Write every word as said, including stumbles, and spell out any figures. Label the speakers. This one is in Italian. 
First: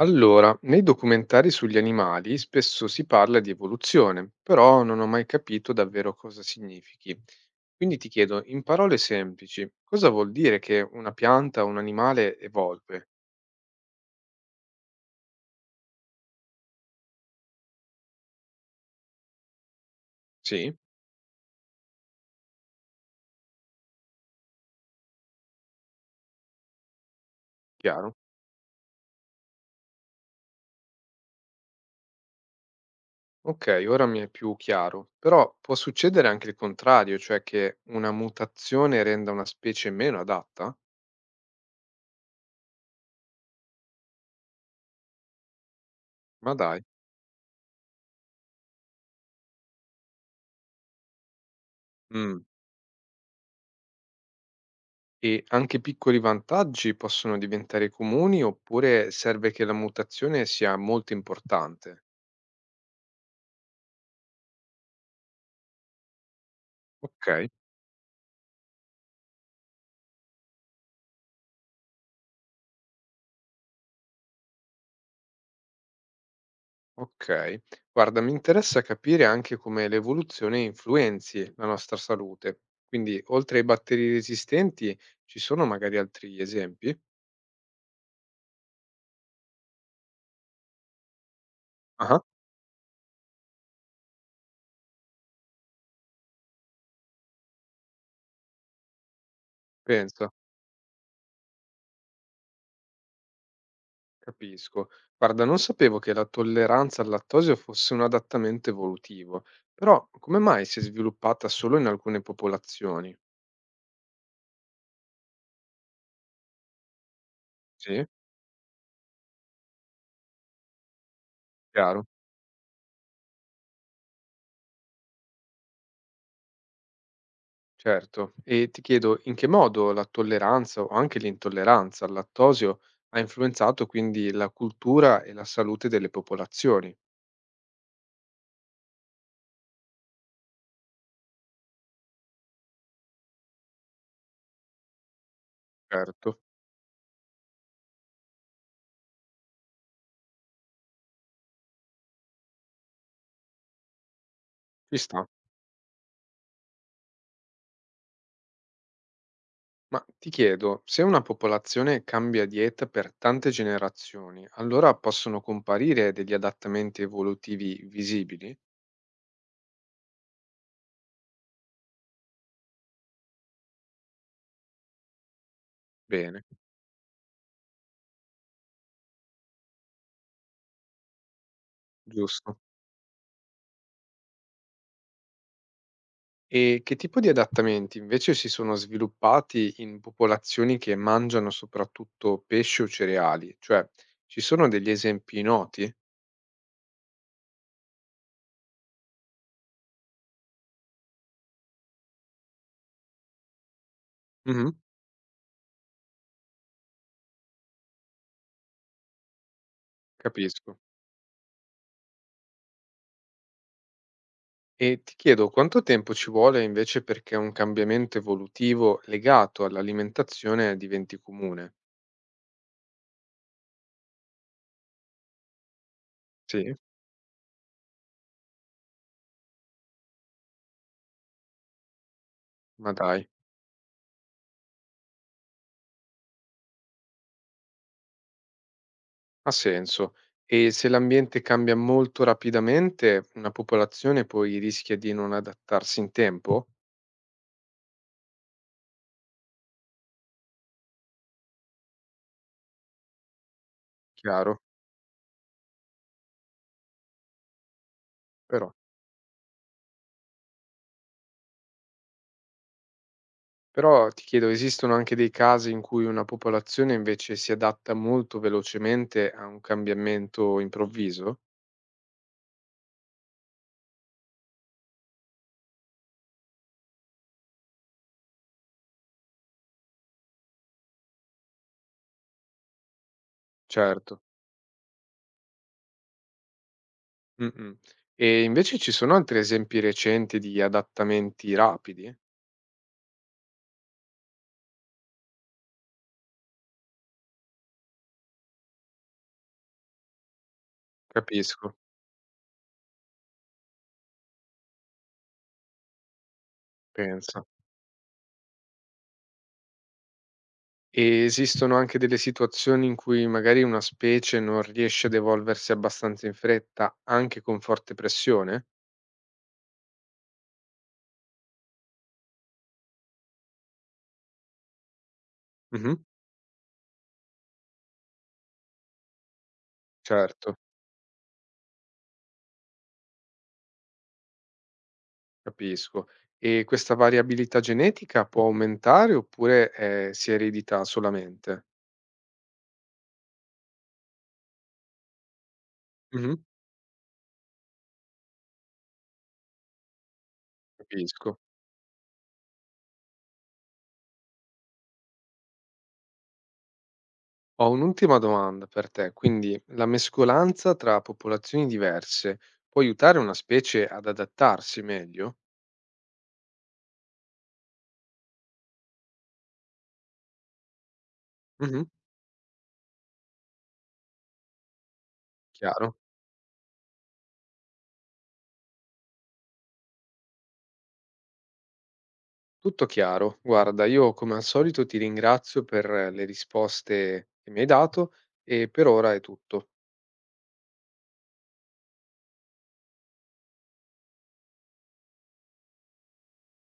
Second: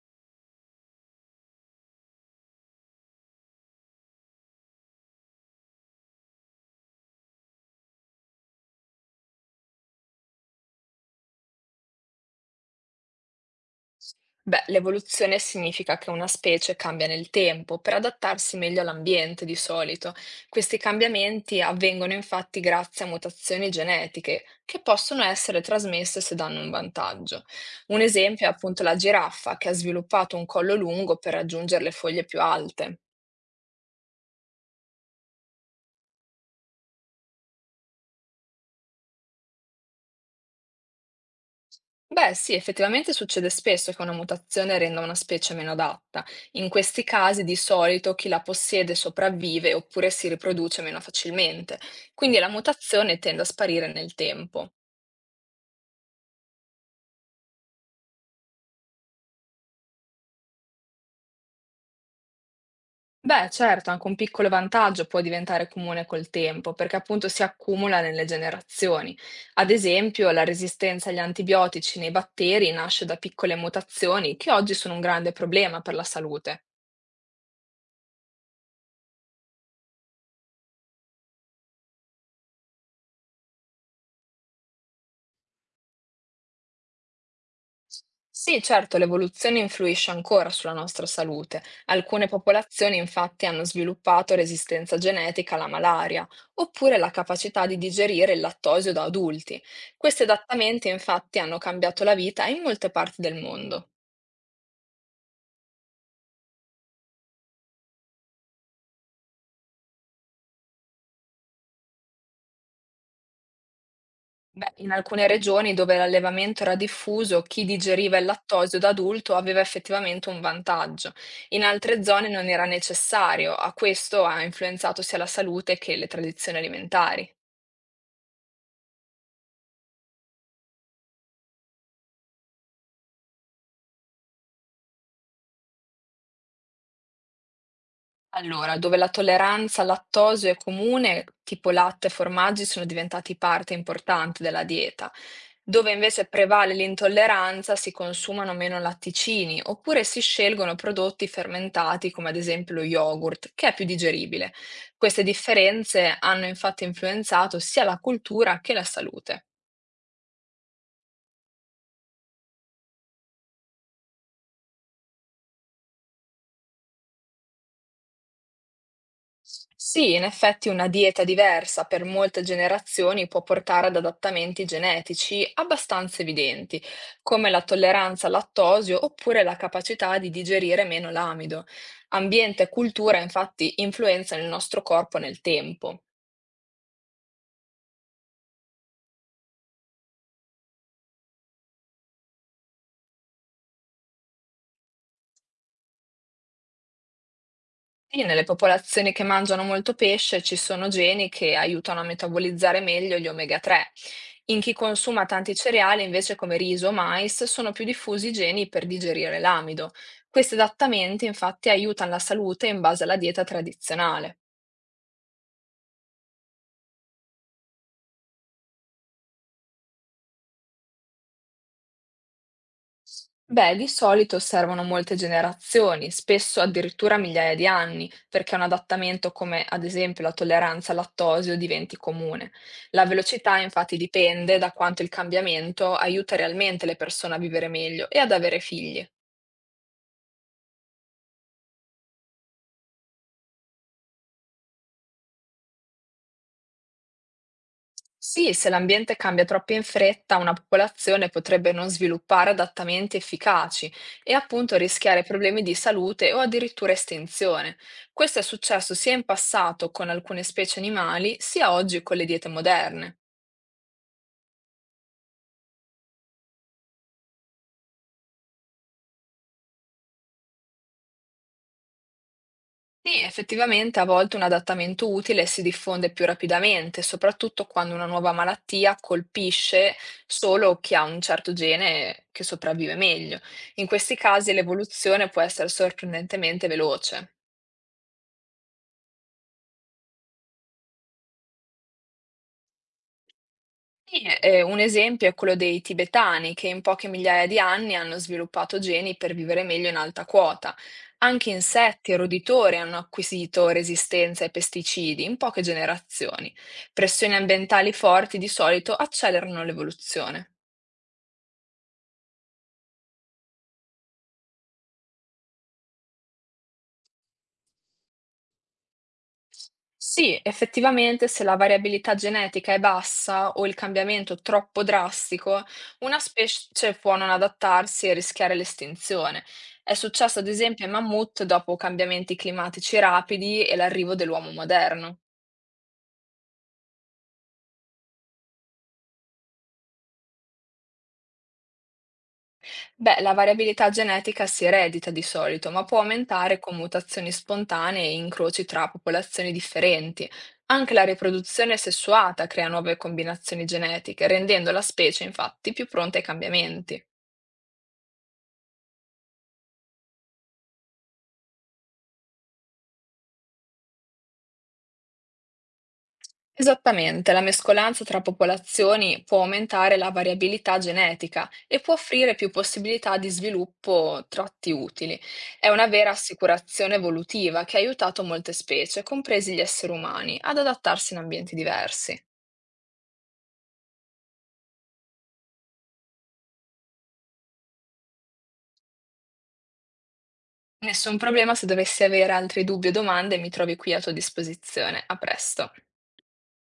Speaker 1: Allora, nei documentari sugli animali spesso si parla di evoluzione, però non ho mai capito davvero cosa significhi. Quindi ti chiedo, in parole semplici, cosa vuol dire che una pianta o un animale evolve?
Speaker 2: Beh, l'evoluzione significa che una specie cambia nel tempo per adattarsi meglio all'ambiente di solito.
Speaker 1: Sì,
Speaker 2: Questi cambiamenti avvengono infatti grazie a mutazioni genetiche che possono essere trasmesse se danno un vantaggio. Un
Speaker 1: chiaro.
Speaker 2: esempio è appunto la giraffa che ha sviluppato un collo lungo per raggiungere le foglie più alte.
Speaker 1: Ok, ora mi è più chiaro, però può succedere anche il contrario, cioè che una mutazione renda una specie meno adatta?
Speaker 2: Beh, sì, effettivamente succede spesso che una mutazione renda una specie meno adatta.
Speaker 1: Ma
Speaker 2: In
Speaker 1: dai.
Speaker 2: questi casi di solito chi la possiede sopravvive oppure si riproduce meno facilmente, quindi
Speaker 1: Mm.
Speaker 2: la mutazione tende a sparire nel tempo.
Speaker 1: E anche piccoli vantaggi possono diventare comuni oppure serve che la mutazione sia molto importante?
Speaker 2: Beh, certo, anche un piccolo vantaggio può diventare comune col tempo, perché appunto si
Speaker 1: Ok.
Speaker 2: accumula nelle generazioni. Ad esempio, la resistenza agli antibiotici nei batteri nasce da piccole mutazioni che oggi sono un grande problema per la salute.
Speaker 1: Ok, guarda, mi interessa capire anche come l'evoluzione influenzi la nostra salute. Quindi, oltre ai batteri resistenti, ci sono magari altri esempi?
Speaker 2: Sì, certo, l'evoluzione influisce ancora sulla nostra salute.
Speaker 1: Ah,
Speaker 2: Alcune popolazioni infatti hanno sviluppato resistenza genetica alla malaria, oppure la capacità di digerire il lattosio da adulti. Questi
Speaker 1: pensa,
Speaker 2: adattamenti infatti hanno cambiato la vita in molte parti del mondo.
Speaker 1: capisco. Guarda, non sapevo che la tolleranza al lattosio fosse un adattamento evolutivo, però come mai si è sviluppata solo in alcune popolazioni?
Speaker 2: Beh, in alcune regioni dove l'allevamento era diffuso, chi
Speaker 1: Sì,
Speaker 2: digeriva il lattosio da adulto aveva effettivamente un vantaggio. In altre
Speaker 1: chiaro.
Speaker 2: zone non era necessario, a questo ha influenzato sia la salute che le tradizioni alimentari.
Speaker 1: Certo, e ti chiedo in che modo la tolleranza o anche l'intolleranza al lattosio ha influenzato quindi la cultura e la salute delle popolazioni?
Speaker 2: Allora, dove la tolleranza al lattosio è comune, tipo latte e formaggi sono diventati parte importante della dieta. Dove invece
Speaker 1: Certo,
Speaker 2: prevale l'intolleranza, si consumano meno latticini, oppure si scelgono prodotti fermentati, come ad esempio lo yogurt, che è più digeribile.
Speaker 1: ci
Speaker 2: Queste
Speaker 1: sta.
Speaker 2: differenze hanno infatti influenzato sia la cultura che la salute.
Speaker 1: Ma ti chiedo, se una popolazione cambia dieta per tante generazioni, allora possono comparire degli adattamenti evolutivi visibili?
Speaker 2: Sì, in effetti una dieta diversa per molte generazioni può portare ad adattamenti genetici abbastanza
Speaker 1: Bene,
Speaker 2: evidenti, come la tolleranza al lattosio oppure la capacità di digerire meno l'amido.
Speaker 1: giusto.
Speaker 2: Ambiente e cultura infatti influenzano il nostro corpo nel tempo.
Speaker 1: E che tipo di adattamenti invece si sono sviluppati in popolazioni che mangiano soprattutto pesce o cereali? Cioè, ci sono degli esempi noti?
Speaker 2: Sì, nelle popolazioni che mangiano molto pesce ci sono geni che aiutano a metabolizzare meglio gli omega tre. In
Speaker 1: Mhm,
Speaker 2: chi consuma tanti cereali, invece come riso o mais, sono più diffusi i geni per digerire l'amido. Questi
Speaker 1: capisco.
Speaker 2: adattamenti infatti aiutano la salute in base alla dieta tradizionale.
Speaker 1: E ti chiedo quanto tempo ci vuole invece perché un cambiamento evolutivo legato all'alimentazione diventi comune?
Speaker 2: Beh, di solito servono molte generazioni, spesso
Speaker 1: Sì,
Speaker 2: addirittura migliaia di anni, perché un adattamento come ad esempio la tolleranza al lattosio diventi comune.
Speaker 1: ma
Speaker 2: La
Speaker 1: dai,
Speaker 2: velocità infatti dipende da quanto il cambiamento aiuta realmente le persone a vivere meglio e ad avere figli.
Speaker 1: ha senso. E se l'ambiente cambia molto rapidamente, una popolazione poi rischia di non adattarsi in tempo?
Speaker 2: Sì, se l'ambiente cambia troppo in fretta, una popolazione potrebbe non sviluppare adattamenti efficaci e
Speaker 1: Chiaro,
Speaker 2: appunto rischiare problemi di salute o addirittura estinzione. Questo è
Speaker 1: però.
Speaker 2: successo sia in passato con alcune specie animali, sia oggi con le diete moderne.
Speaker 1: Però ti chiedo, esistono anche dei casi in cui una popolazione invece si adatta molto velocemente a un cambiamento improvviso?
Speaker 2: Sì, effettivamente a volte un adattamento utile si diffonde più rapidamente, soprattutto quando una nuova malattia colpisce solo chi ha un certo gene che sopravvive meglio. In questi
Speaker 1: Certo.
Speaker 2: casi l'evoluzione può essere sorprendentemente veloce.
Speaker 1: Mh-mh. E invece ci sono altri esempi recenti di adattamenti rapidi?
Speaker 2: Sì, ehm, un esempio è quello dei tibetani, che in poche migliaia di anni hanno sviluppato geni per vivere meglio in alta quota. Anche
Speaker 1: Capisco,
Speaker 2: insetti e roditori hanno acquisito resistenza ai pesticidi in poche generazioni. Pressioni
Speaker 1: pensa.
Speaker 2: ambientali forti di solito accelerano l'evoluzione.
Speaker 1: E esistono anche delle situazioni in cui magari una specie non riesce ad evolversi abbastanza in fretta, anche con forte pressione?
Speaker 2: Sì, effettivamente se la variabilità genetica è bassa o il cambiamento troppo drastico,
Speaker 1: Mh-mh.
Speaker 2: una specie può non adattarsi e rischiare l'estinzione. È successo ad
Speaker 1: Certo.
Speaker 2: esempio ai mammut dopo cambiamenti climatici rapidi e l'arrivo dell'uomo moderno.
Speaker 1: Capisco. E questa variabilità genetica può aumentare oppure, ehm, si eredita solamente?
Speaker 2: Beh, la variabilità genetica si eredita di solito, ma può
Speaker 1: Mh-mh.
Speaker 2: aumentare con mutazioni spontanee e incroci tra popolazioni differenti. Anche la
Speaker 1: Capisco.
Speaker 2: riproduzione sessuata crea nuove combinazioni genetiche, rendendo la specie infatti più pronta ai cambiamenti.
Speaker 1: Ho un'ultima domanda per te, quindi la mescolanza tra popolazioni diverse può aiutare una specie ad adattarsi meglio?
Speaker 2: Esattamente, la mescolanza tra popolazioni può aumentare la variabilità genetica e
Speaker 1: Mh-mh.
Speaker 2: può offrire più possibilità di sviluppo tratti utili. È una
Speaker 1: Chiaro,
Speaker 2: vera assicurazione evolutiva che ha aiutato molte specie, compresi gli esseri umani, ad adattarsi in ambienti diversi.
Speaker 1: tutto chiaro. Guarda, io come al solito ti ringrazio per le risposte che mi hai dato e per ora è tutto.
Speaker 2: Nessun problema, se dovessi avere altri dubbi o domande, mi trovi qui a tua disposizione. A presto.